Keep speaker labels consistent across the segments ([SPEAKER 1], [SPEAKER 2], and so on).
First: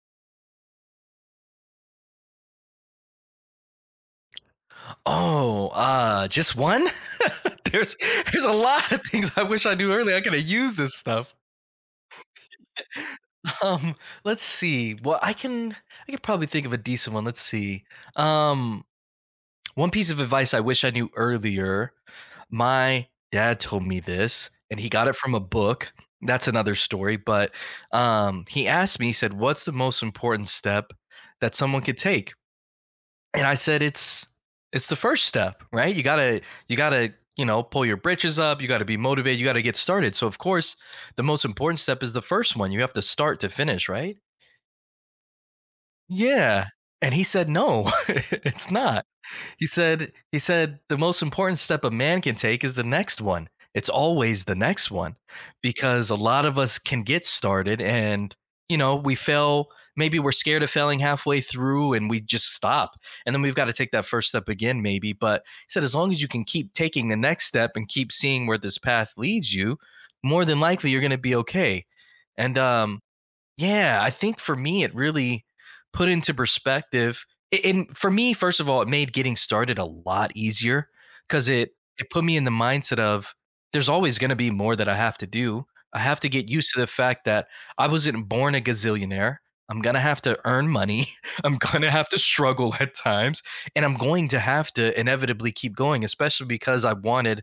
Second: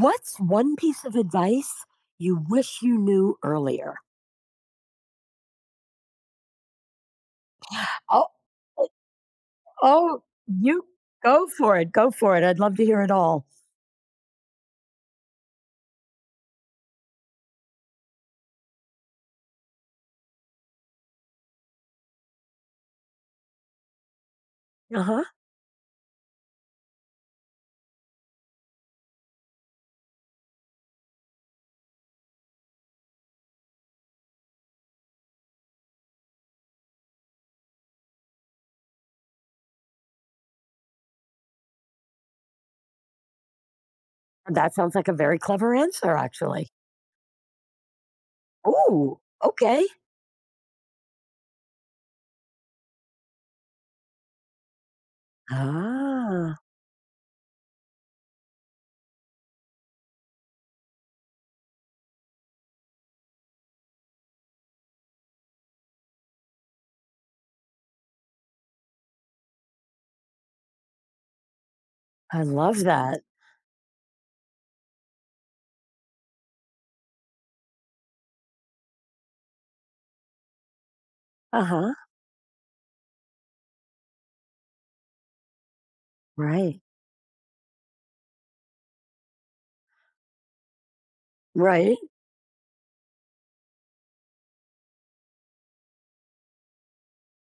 [SPEAKER 1] What's one piece of advice you wish you knew earlier?
[SPEAKER 2] Oh, just one? There's
[SPEAKER 1] Oh,
[SPEAKER 2] there's a
[SPEAKER 1] oh,
[SPEAKER 2] lot of things I wish I knew early. I
[SPEAKER 1] oh,
[SPEAKER 2] could have used
[SPEAKER 1] you
[SPEAKER 2] this stuff.
[SPEAKER 1] go for it. Go for it. I'd love to hear it all.
[SPEAKER 2] Um, let's see. Well, I could probably think of a decent one. Let's see. Um, one piece of advice I wish I knew earlier. My dad told me this, and he
[SPEAKER 1] Uh
[SPEAKER 2] got it
[SPEAKER 1] huh.
[SPEAKER 2] from a book. That's another story, but he asked me, he said, "What's the most important step that someone could take?" And I said it's the first step, right? You gotta pull your britches up. You gotta be motivated. You gotta get started. So of course, the most important step is the first one. You have to start to finish, right?
[SPEAKER 1] That sounds like a very clever answer,
[SPEAKER 2] Yeah.
[SPEAKER 1] actually.
[SPEAKER 2] And he said, no, it's not.
[SPEAKER 1] Oh,
[SPEAKER 2] He
[SPEAKER 1] okay.
[SPEAKER 2] said he said the most important step a man can take is the next one. It's always the next one because a lot
[SPEAKER 1] Ah,
[SPEAKER 2] of us can get started and we fail, maybe we're scared of failing halfway through and we just stop. And then we've got to take that first step again maybe, but he said as long as you can keep taking the next step and keep seeing where this path leads you, more than likely you're going to be okay.
[SPEAKER 1] I
[SPEAKER 2] And
[SPEAKER 1] love that.
[SPEAKER 2] yeah, I think for me, it really put into perspective. And for me, first of all, it made getting started a lot easier because
[SPEAKER 1] Uh
[SPEAKER 2] it
[SPEAKER 1] huh.
[SPEAKER 2] it put me in the mindset of there's always going to be more that I have to do. I have to get used to
[SPEAKER 1] Right.
[SPEAKER 2] the fact that I wasn't born a gazillionaire. I'm going to have to earn money. I'm going to
[SPEAKER 1] Right.
[SPEAKER 2] have to struggle at times. And I'm going to have to inevitably keep going, especially because I wanted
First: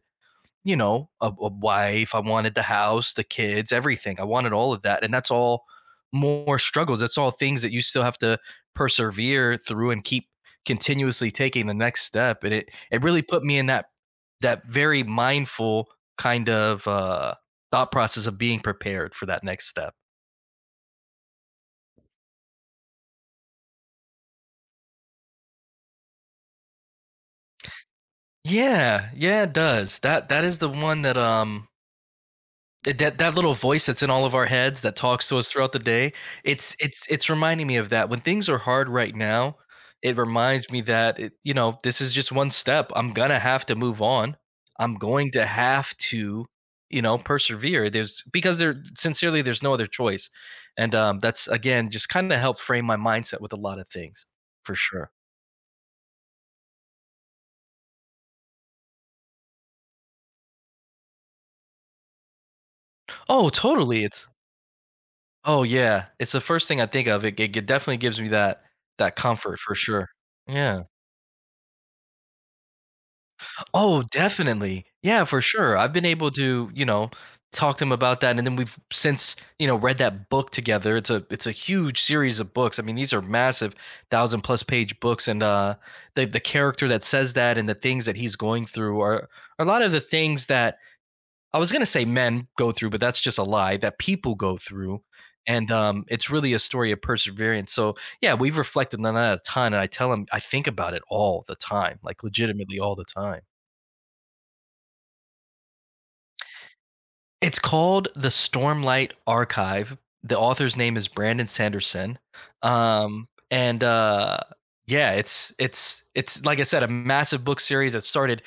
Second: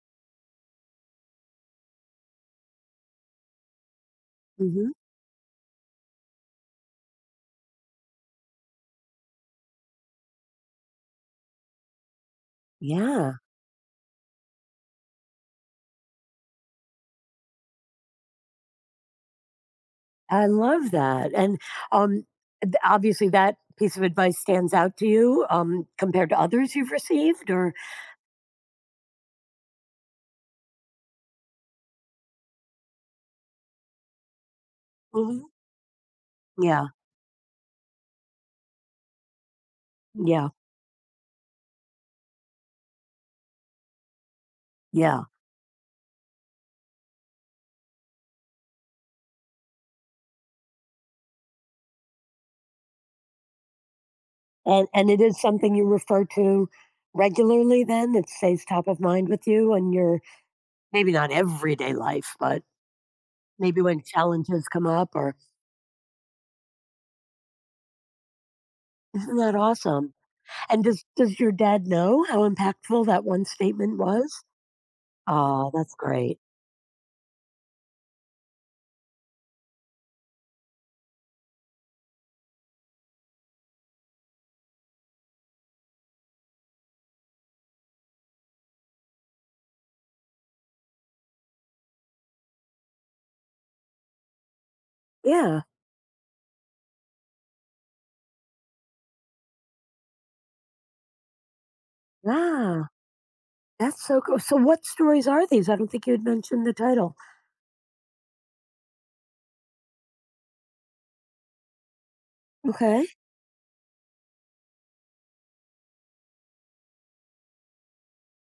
[SPEAKER 2] a wife. I wanted the house, the kids, everything. I wanted all of
[SPEAKER 1] Hmm.
[SPEAKER 2] that. And that's all more struggles. That's all things that you still have to persevere through and keep continuously taking the next step. And it really
[SPEAKER 1] Yeah,
[SPEAKER 2] put me in that very mindful kind of thought process of being prepared for that next step.
[SPEAKER 1] I love that. Um, Obviously, that piece of advice stands out to you compared to others you've received, or
[SPEAKER 2] Yeah. Yeah, it does. That is the one that little voice that's in all of our heads that talks to
[SPEAKER 1] Mhm.
[SPEAKER 2] us throughout the day. it's
[SPEAKER 1] Yeah,
[SPEAKER 2] it's it's reminding me of that when things are hard right now. It
[SPEAKER 1] yeah,
[SPEAKER 2] reminds me that it, you know this is just one step. I'm gonna have to move on. I'm
[SPEAKER 1] yeah.
[SPEAKER 2] going to have to persevere. There's Because there sincerely there's no other choice. And that's again just kind of helped frame my mindset with a lot of things, for
[SPEAKER 1] And
[SPEAKER 2] sure.
[SPEAKER 1] it is something you refer to regularly then? It stays top of mind with you in your maybe not everyday life, but
[SPEAKER 2] Oh,
[SPEAKER 1] maybe when
[SPEAKER 2] totally. It's
[SPEAKER 1] challenges come up, or
[SPEAKER 2] oh yeah, it's the first thing I think of. It definitely gives me that
[SPEAKER 1] isn't that
[SPEAKER 2] comfort, for sure.
[SPEAKER 1] awesome?
[SPEAKER 2] Yeah.
[SPEAKER 1] And does your dad know how impactful that one statement
[SPEAKER 2] Oh,
[SPEAKER 1] was?
[SPEAKER 2] definitely. Yeah, for
[SPEAKER 1] Aw,
[SPEAKER 2] sure. I've
[SPEAKER 1] that's
[SPEAKER 2] been able
[SPEAKER 1] great.
[SPEAKER 2] to, talk to him about that, and then we've since, read that book together. It's a huge series of books. I mean, these are massive, thousand plus page books, and the character that says that and the things that he's going through are a lot of the things that I was gonna say men go through, but that's just a lie that people go through.
[SPEAKER 1] Yeah.
[SPEAKER 2] And it's really a story of perseverance. So yeah, we've reflected on that a ton, and I tell him I think about it all the time, like legitimately
[SPEAKER 1] Wow.
[SPEAKER 2] all the time.
[SPEAKER 1] That's so cool. So what stories are these? I don't think you had mentioned the title.
[SPEAKER 2] It's called The Stormlight Archive. The author's name is Brandon Sanderson.
[SPEAKER 1] Okay.
[SPEAKER 2] Um, and, uh, yeah, it's like I said, a massive book series that started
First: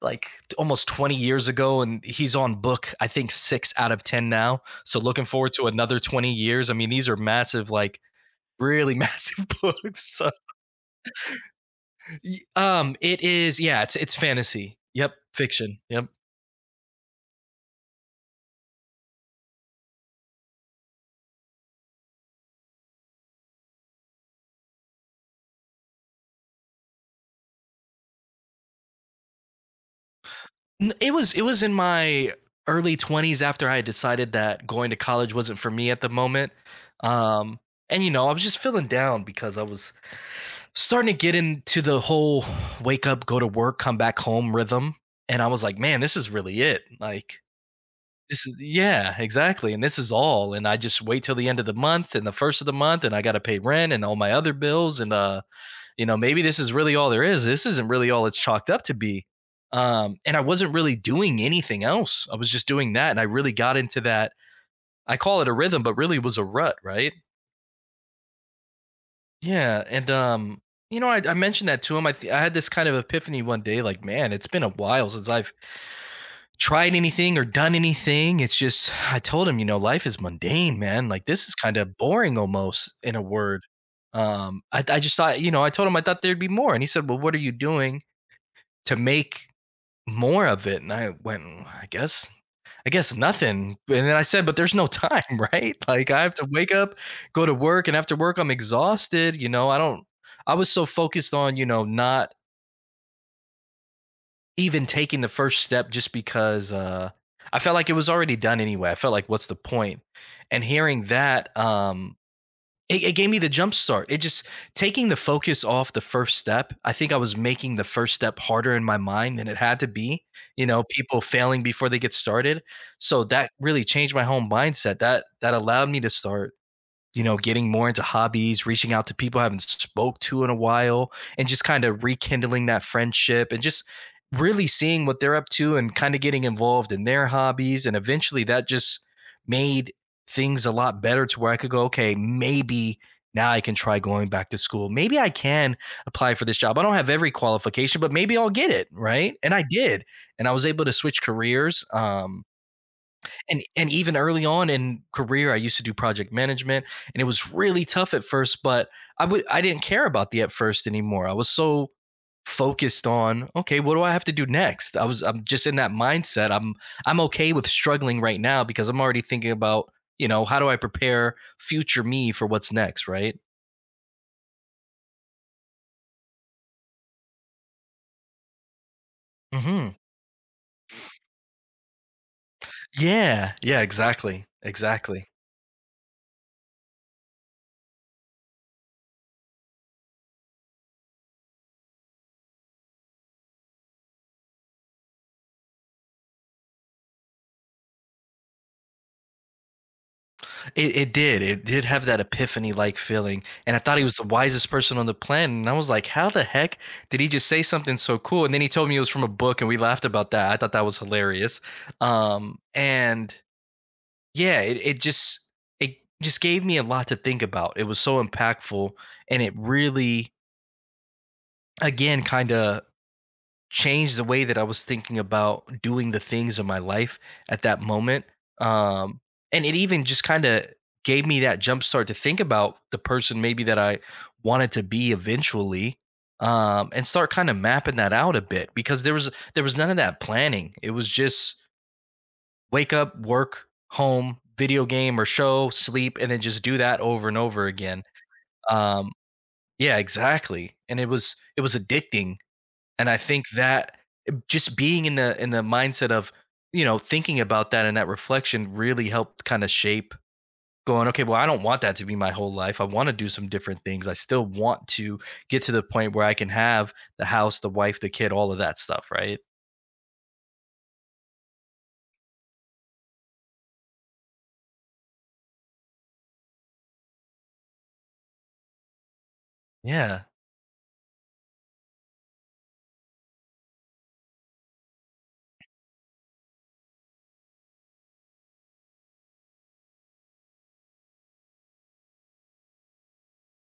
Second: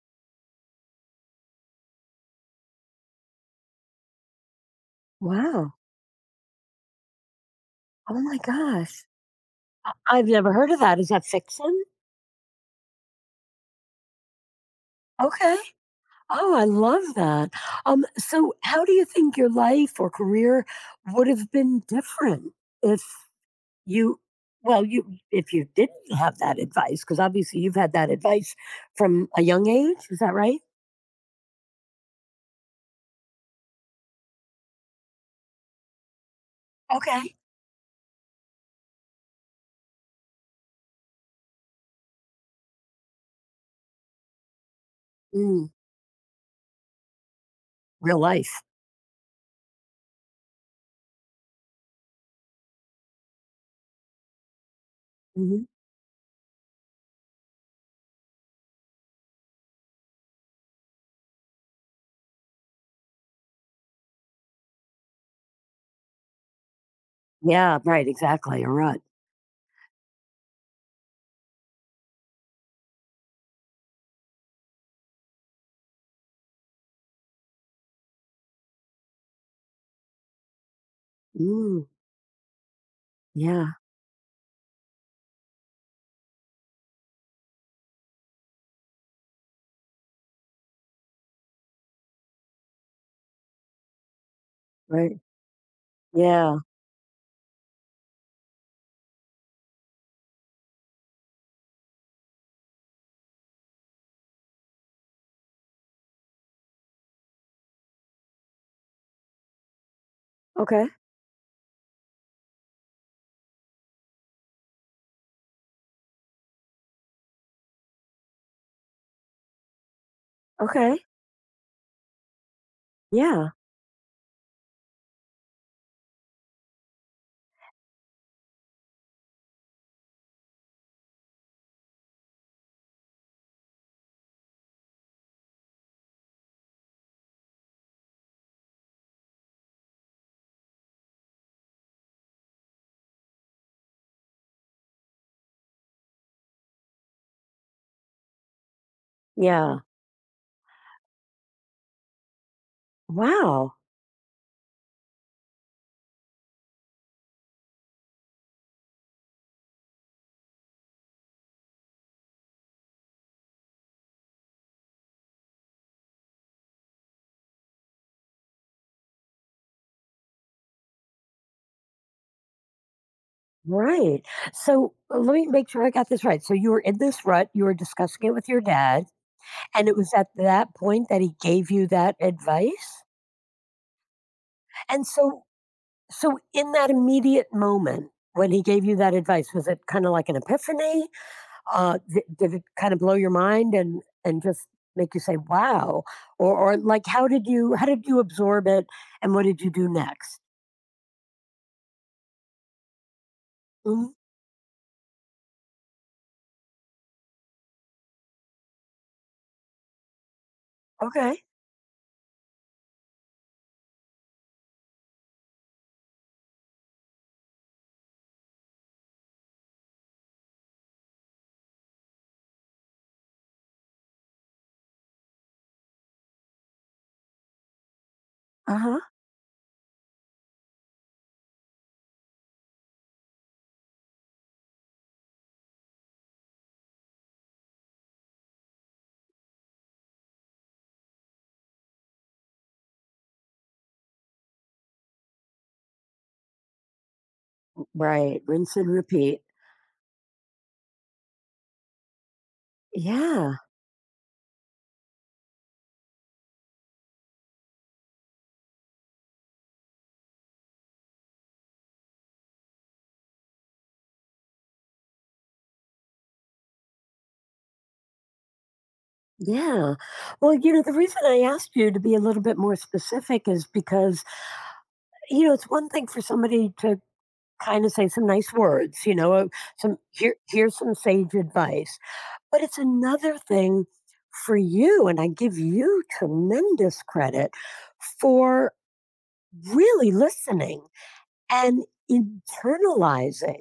[SPEAKER 2] like almost 20 years ago, and he's on book I think six out of 10 now. So looking forward to
[SPEAKER 1] Wow.
[SPEAKER 2] another 20 years. I mean, these are massive, like
[SPEAKER 1] Oh my
[SPEAKER 2] really
[SPEAKER 1] gosh.
[SPEAKER 2] massive books.
[SPEAKER 1] I've
[SPEAKER 2] So,
[SPEAKER 1] never heard of that. Is that fiction?
[SPEAKER 2] it is. Yeah, it's fantasy. Yep,
[SPEAKER 1] Okay.
[SPEAKER 2] fiction. Yep.
[SPEAKER 1] Oh, I love that. So how do you think your life or career would have been different if you you, if you didn't have that advice, because obviously you've had that advice from a young age, is that right?
[SPEAKER 2] It was in my early 20s after I had decided that going to college wasn't for me at the moment.
[SPEAKER 1] Okay.
[SPEAKER 2] Um and I was just feeling down because I was starting to get into the whole wake up, go to work, come back home rhythm, and I was
[SPEAKER 1] Mm,
[SPEAKER 2] like, man, this is really it. Like
[SPEAKER 1] real
[SPEAKER 2] this is
[SPEAKER 1] life.
[SPEAKER 2] yeah, exactly. And this is all and I just wait till the end of the month and the first of the month and I got to pay rent and all my other bills, and
[SPEAKER 1] Hmm.
[SPEAKER 2] maybe this is really all there is. This isn't really all it's chalked up to be. And I wasn't really doing anything else. I was just doing that, and I really got into that. I call it a rhythm, but really was a rut, right?
[SPEAKER 1] Yeah, right, exactly. A rut.
[SPEAKER 2] Yeah. And I mentioned that to him. I had this kind of epiphany one day like, man, it's been a while since I've tried anything or done anything. It's just I told him, life is mundane, man, like this is kind
[SPEAKER 1] Mm,
[SPEAKER 2] of boring, almost, in a word.
[SPEAKER 1] yeah,
[SPEAKER 2] I just thought, I told him I thought there'd be more, and he said, well, what are you doing to make more of it. And I went, "Well, I guess nothing." And then I said, but there's no
[SPEAKER 1] right.
[SPEAKER 2] time, right? Like I have to
[SPEAKER 1] Yeah.
[SPEAKER 2] wake up, go to work, and after work, I'm exhausted. You know, I don't, I was so focused on, not even taking the first step just because I felt like it was already done anyway. I felt like, what's the point? And
[SPEAKER 1] Okay.
[SPEAKER 2] hearing that, it gave me the jump start. It just taking the focus off the first step. I think I was making the first step harder in my mind than it had to be. You know,
[SPEAKER 1] Okay.
[SPEAKER 2] people failing before they get started. So
[SPEAKER 1] Yeah.
[SPEAKER 2] that really changed my whole mindset. That allowed me to start, getting more into hobbies, reaching out to people I haven't spoke to in a while, and just kind of rekindling that friendship and just really seeing what they're up to and kind of getting involved in their hobbies. And eventually that just made things a lot better to where I could go, okay, maybe now I can try going back to school. Maybe I can apply for this job. I don't have every qualification, but maybe I'll get it. Right. And I
[SPEAKER 1] Yeah.
[SPEAKER 2] did. And I was able to switch careers. And
[SPEAKER 1] Wow.
[SPEAKER 2] and even early on in career I used to do project management, and it was really tough at first, but I didn't care about the at first anymore. I was so focused on okay what do I have to do next I'm just in that mindset. I'm okay with struggling right now because I'm already thinking about, how do I prepare future me for what's next, right?
[SPEAKER 1] Right. So let me make sure I got this right. So you were in this rut, you were discussing it with your dad, and it
[SPEAKER 2] Hmm.
[SPEAKER 1] was at that point that he gave you that advice.
[SPEAKER 2] Yeah, yeah, exactly,
[SPEAKER 1] And
[SPEAKER 2] exactly.
[SPEAKER 1] so, so in that immediate moment when he gave you that advice, was it kind of like an epiphany? Did it kind of blow your mind, and just make you say wow? Or like how did you absorb it, and what did you do next?
[SPEAKER 2] It did. It did have that epiphany-like feeling, and I thought he
[SPEAKER 1] Mm,
[SPEAKER 2] was the wisest person on the planet, and I was like, "How the heck did he just say something so cool?" And then he told me it was from a book, and we laughed about that. I thought that was
[SPEAKER 1] okay.
[SPEAKER 2] hilarious. And yeah, it just gave me a lot to think about. It was so impactful, and it really, again, kinda changed the way that I was thinking about doing the things in my life at that moment.
[SPEAKER 1] Uh huh.
[SPEAKER 2] Um, and it even just kind of gave me that jump start to think about the person maybe that I wanted to be eventually. And start kind of mapping that out a bit because there was none of that planning. It was just wake up, work, home, video game or show, sleep, and then just do that over and over again.
[SPEAKER 1] Right. Rinse and
[SPEAKER 2] um
[SPEAKER 1] repeat.
[SPEAKER 2] yeah, exactly. And it was addicting. And I think
[SPEAKER 1] Yeah.
[SPEAKER 2] that just being in the mindset of, thinking about that and that reflection really helped kind of shape going, okay, well, I don't want that to be my whole life. I want to do some different things. I still want to get to the point where I can have the house, the wife, the kid, all of that stuff, right?
[SPEAKER 1] Yeah. Well, you know, the reason I asked you to be a little bit more specific is because, you know, it's one thing for somebody to kind of say some nice words, you know, some
[SPEAKER 2] Yeah.
[SPEAKER 1] here's some sage advice. But it's another thing for you, and I give you tremendous credit for really listening and internalizing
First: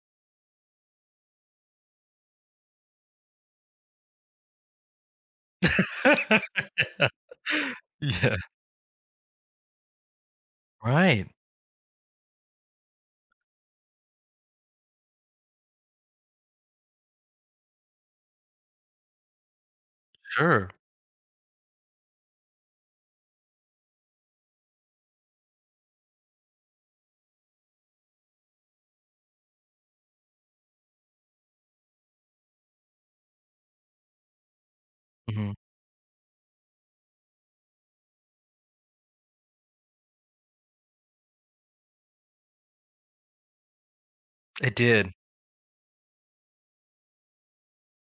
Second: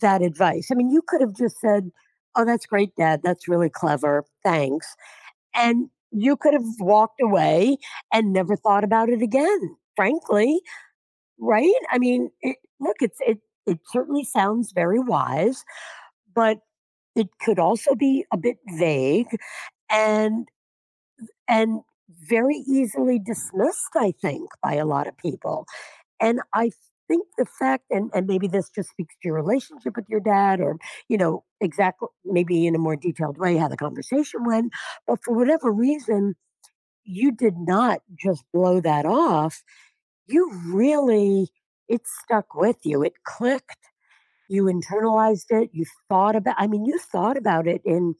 [SPEAKER 1] that advice. I mean, you could have just said, "Oh, that's great, dad. That's really clever. Thanks." And you could have walked away and
[SPEAKER 2] Yeah.
[SPEAKER 1] never thought about it again, frankly,
[SPEAKER 2] Right.
[SPEAKER 1] right? I mean, look, it certainly sounds very wise, but it could also be a bit vague and
[SPEAKER 2] Sure.
[SPEAKER 1] and very easily dismissed, I think, by a lot of people. And I think the fact and maybe this just speaks to your relationship with your dad, or you know exactly maybe in a more detailed way how the conversation went, but for
[SPEAKER 2] Mhm.
[SPEAKER 1] whatever reason you did not just blow that off. You really, it stuck with you. It clicked. You
[SPEAKER 2] It did.
[SPEAKER 1] internalized it. You thought about, I mean, you thought about it in,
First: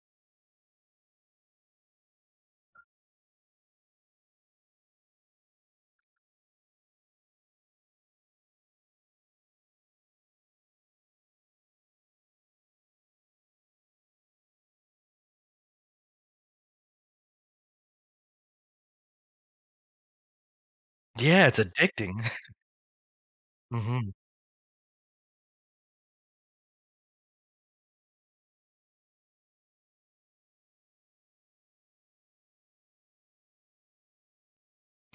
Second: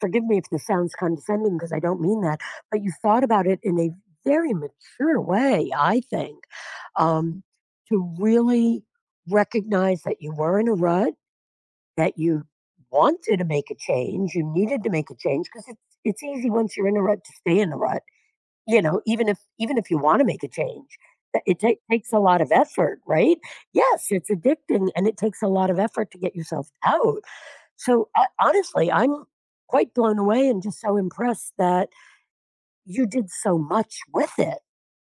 [SPEAKER 1] forgive me if this sounds condescending because I don't mean that, but you thought about it in a very mature way, I think. Um, to really recognize that you were in a rut, that you wanted to make a change, you needed to make a change, because it's easy once you're in a rut to stay in a rut. You know, even if you wanna make a change, that
[SPEAKER 2] Yeah,
[SPEAKER 1] it
[SPEAKER 2] it's
[SPEAKER 1] take takes
[SPEAKER 2] addicting.
[SPEAKER 1] a lot of effort, right? Yes,
[SPEAKER 2] Mhm.
[SPEAKER 1] it's addicting, and it takes a lot of effort to get yourself out. So, ho honestly, I'm quite blown away and just so impressed that you did so much with it,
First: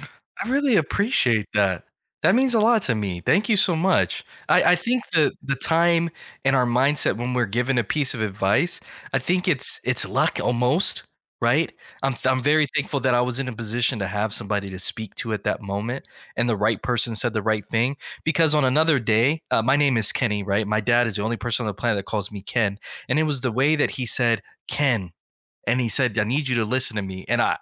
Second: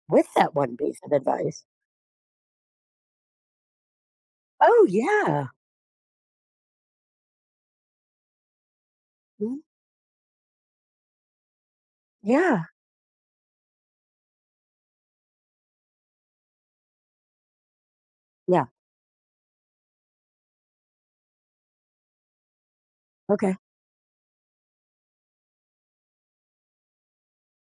[SPEAKER 1] with
[SPEAKER 2] I
[SPEAKER 1] that
[SPEAKER 2] really
[SPEAKER 1] one piece of
[SPEAKER 2] appreciate
[SPEAKER 1] advice.
[SPEAKER 2] that. That means a lot to me. Thank you so much. I
[SPEAKER 1] Oh,
[SPEAKER 2] think the
[SPEAKER 1] yeah.
[SPEAKER 2] the time and our mindset when we're given a piece of advice, I think
[SPEAKER 1] Mm,
[SPEAKER 2] it's luck almost, right? I'm
[SPEAKER 1] yeah.
[SPEAKER 2] very thankful that I was in a position to have somebody to speak to at that moment and the right person said the right thing because on
[SPEAKER 1] Yeah.
[SPEAKER 2] another day, my name is Kenny, right? My dad is the only person on the planet that calls me Ken, and it was the
[SPEAKER 1] Okay.
[SPEAKER 2] way that he said, "Ken." And he said, "I need you to listen to me." And I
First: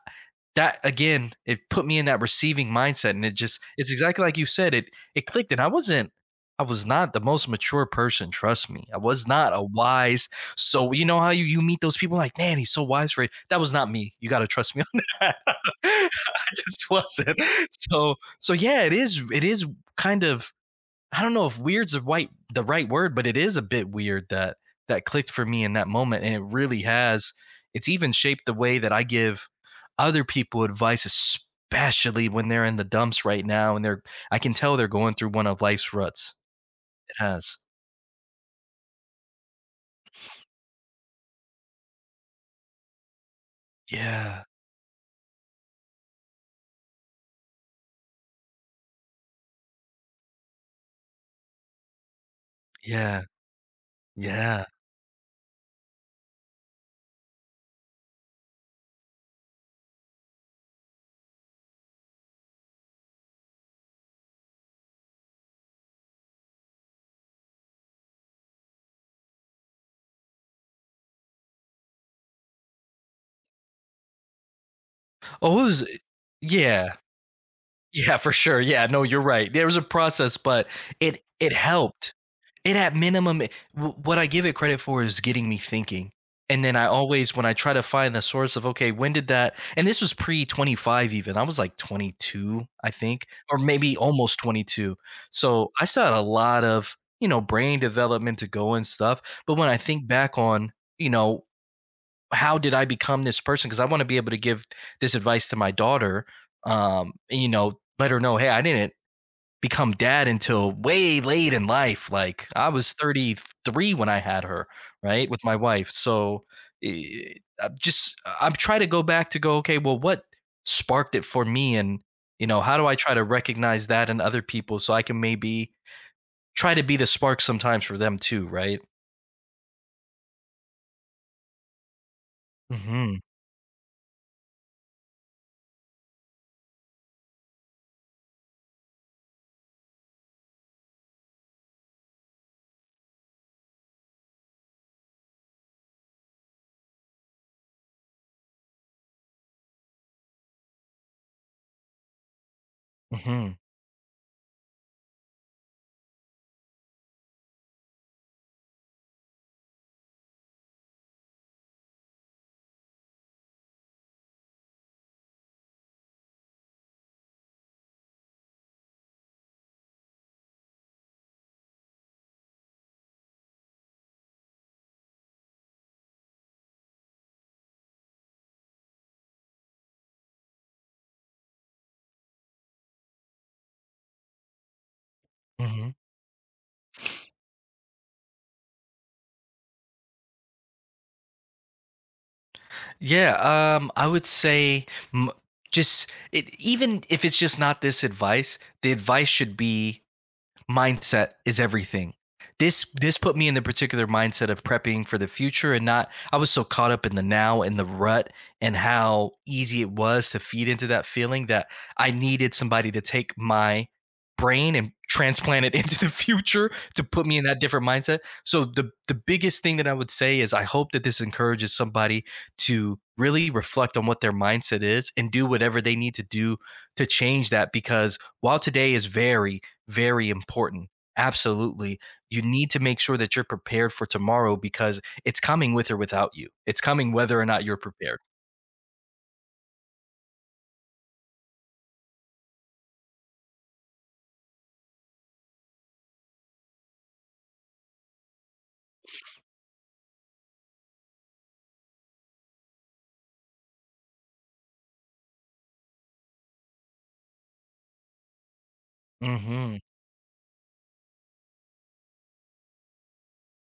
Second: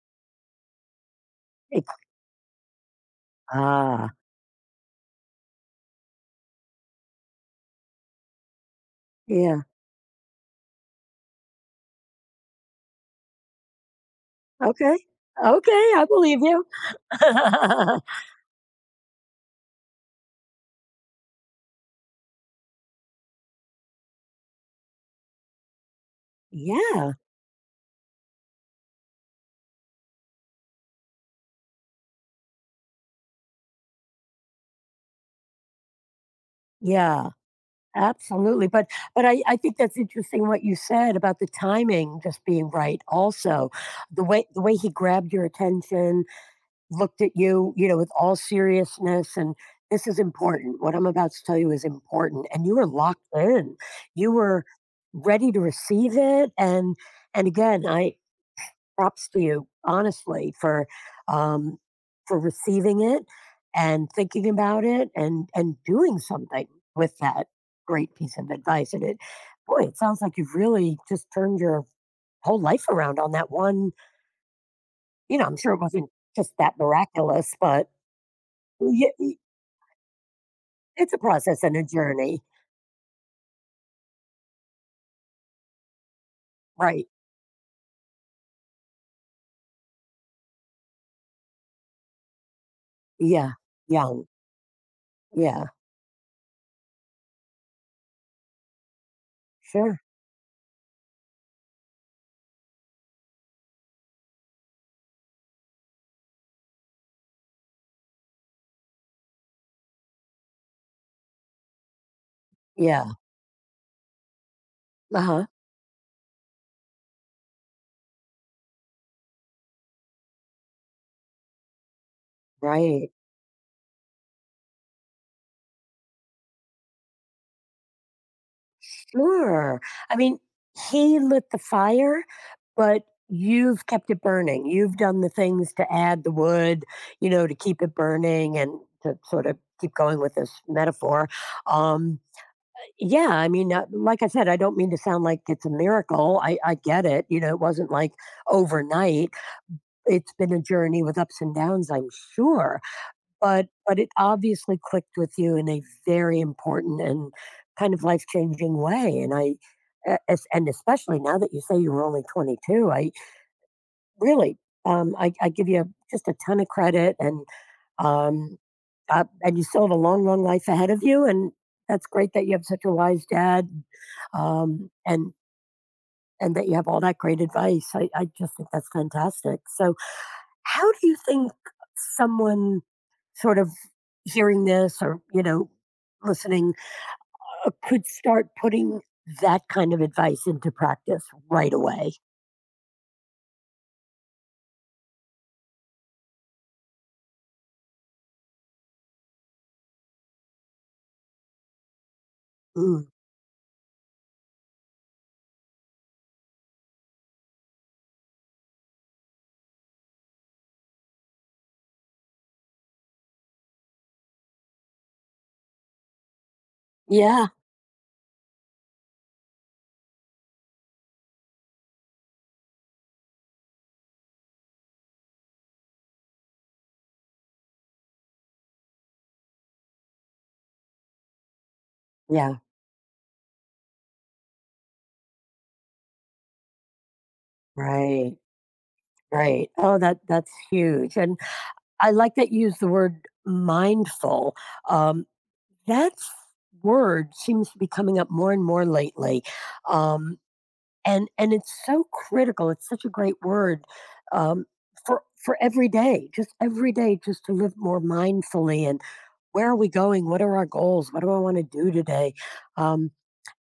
[SPEAKER 2] that again, it put
[SPEAKER 1] Hey,
[SPEAKER 2] me in that receiving mindset, and it's
[SPEAKER 1] ah,
[SPEAKER 2] exactly like you said. It clicked, and I wasn't. I was not the most mature person, trust me. I was not a
[SPEAKER 1] yeah.
[SPEAKER 2] wise. So you know how you meet those people like, man, he's so wise for it. That was not me. You got to trust me
[SPEAKER 1] Okay.
[SPEAKER 2] on that.
[SPEAKER 1] Okay, I
[SPEAKER 2] I
[SPEAKER 1] believe you.
[SPEAKER 2] just wasn't. So yeah, it is kind of, I don't know if weird's the right word, but it is a bit weird that that clicked for me in that moment, and it really
[SPEAKER 1] Yeah.
[SPEAKER 2] has. It's even shaped the way that I give other people advice, especially when they're in the dumps right now, and they're, I can tell they're going through one of life's ruts. It
[SPEAKER 1] Yeah.
[SPEAKER 2] has.
[SPEAKER 1] Absolutely, but I think that's interesting what you said about the timing just being right also.
[SPEAKER 2] Yeah,
[SPEAKER 1] The way he grabbed your attention, looked at you, you know, with all seriousness and this is important. What I'm about to tell you is important, and you were locked
[SPEAKER 2] yeah,
[SPEAKER 1] in. You
[SPEAKER 2] yeah.
[SPEAKER 1] were ready to receive it, and I, props to you, honestly, um, for receiving it and thinking about it, and doing something with that great piece of advice. And boy, it sounds like you've really just turned your whole life around on that one. You know, I'm
[SPEAKER 2] Oh, it
[SPEAKER 1] sure it
[SPEAKER 2] was,
[SPEAKER 1] wasn't just that
[SPEAKER 2] yeah.
[SPEAKER 1] miraculous, but
[SPEAKER 2] Yeah, for sure. Yeah, no,
[SPEAKER 1] y-
[SPEAKER 2] you're
[SPEAKER 1] y-
[SPEAKER 2] right. There was a process, but
[SPEAKER 1] it's a
[SPEAKER 2] it
[SPEAKER 1] process and a
[SPEAKER 2] helped.
[SPEAKER 1] journey,
[SPEAKER 2] It, at minimum, it w what I give it credit for is getting me thinking, and then I
[SPEAKER 1] right?
[SPEAKER 2] always, when I try to find the source of, "Okay, when did that," and this was pre-25 even. I was, like, 22, I think,
[SPEAKER 1] Yeah,
[SPEAKER 2] or maybe
[SPEAKER 1] young,
[SPEAKER 2] almost 22,
[SPEAKER 1] yeah,
[SPEAKER 2] so I still had a lot of, you know, brain development to go and stuff. But when I
[SPEAKER 1] sure,
[SPEAKER 2] think back on, you know, how did I become this person? Because I want to be able to give this advice to my daughter. And you know, let her know, hey, I didn't become dad until way late in life. Like, I was
[SPEAKER 1] yeah,
[SPEAKER 2] 33 when I had her,
[SPEAKER 1] uh
[SPEAKER 2] right, with
[SPEAKER 1] huh,
[SPEAKER 2] my wife. So eh, I'm just I'm trying to go back to go, okay, well, what sparked it for me, and you know, how do I
[SPEAKER 1] right.
[SPEAKER 2] try to recognize that in other people so I can maybe try to be the spark sometimes for them too, right?
[SPEAKER 1] Sure. I mean, he lit the fire, but
[SPEAKER 2] hmm
[SPEAKER 1] you've kept it burning. You've done the things to add the wood, you know, to keep it burning and to sort of keep going with this metaphor. Um, yeah, I mean, like I said, I don't mean to sound like it's a miracle. I get it. You know, it wasn't like overnight. It's been a journey with ups and downs, I'm sure.
[SPEAKER 2] hmm
[SPEAKER 1] But it obviously clicked with you in a very important and kind of life-changing way, and I e es and especially now that you say you were only 22, I really, I give you just a ton of credit, um, and you still have a long, long life ahead of you, and that's great that you have such a wise dad, and that you have all that great advice. I just think that's fantastic. So, how do you think someone sort of hearing this, or, you know,
[SPEAKER 2] hmm
[SPEAKER 1] listening, could start putting that kind of advice into practice right away?
[SPEAKER 2] Yeah, I would say, m- just it, even if it's just not this advice, the advice should be, mindset is everything. This
[SPEAKER 1] Mm.
[SPEAKER 2] this put me in the particular mindset of prepping for the future and not, I was so caught up in the now and the rut and how easy it was to feed into that feeling that I needed somebody to take my brain and transplant it into the future to put me in
[SPEAKER 1] Yeah.
[SPEAKER 2] that different mindset. So the biggest thing that I would say is I hope that this encourages somebody to really reflect on what their mindset is and do whatever they need to do to change that, because while today is varied very important. Absolutely. You
[SPEAKER 1] Yeah.
[SPEAKER 2] need to make sure that you're prepared for tomorrow, because it's coming with or without you. It's coming whether or not you're prepared.
[SPEAKER 1] Right. Right. Oh, that that's huge. And I like that you use the word mindful. Um, that word seems to be coming up more and more lately. Um, and it's so critical, it's such a great word, um, for every day, just every day, just to live more mindfully, and where are
[SPEAKER 2] Mhm.
[SPEAKER 1] we going, what are our goals, what do I want to do today? Um,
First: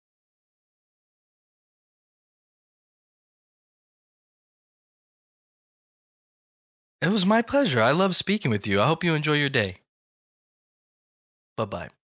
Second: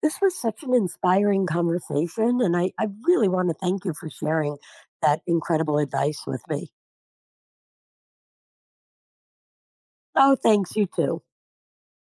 [SPEAKER 1] this was such an inspiring conversation, and I really want to thank you for sharing that incredible advice with me.
[SPEAKER 2] It was my pleasure. I love speaking with you. I hope you enjoy your day.
[SPEAKER 1] Oh, thanks, you too.
[SPEAKER 2] Bye-bye.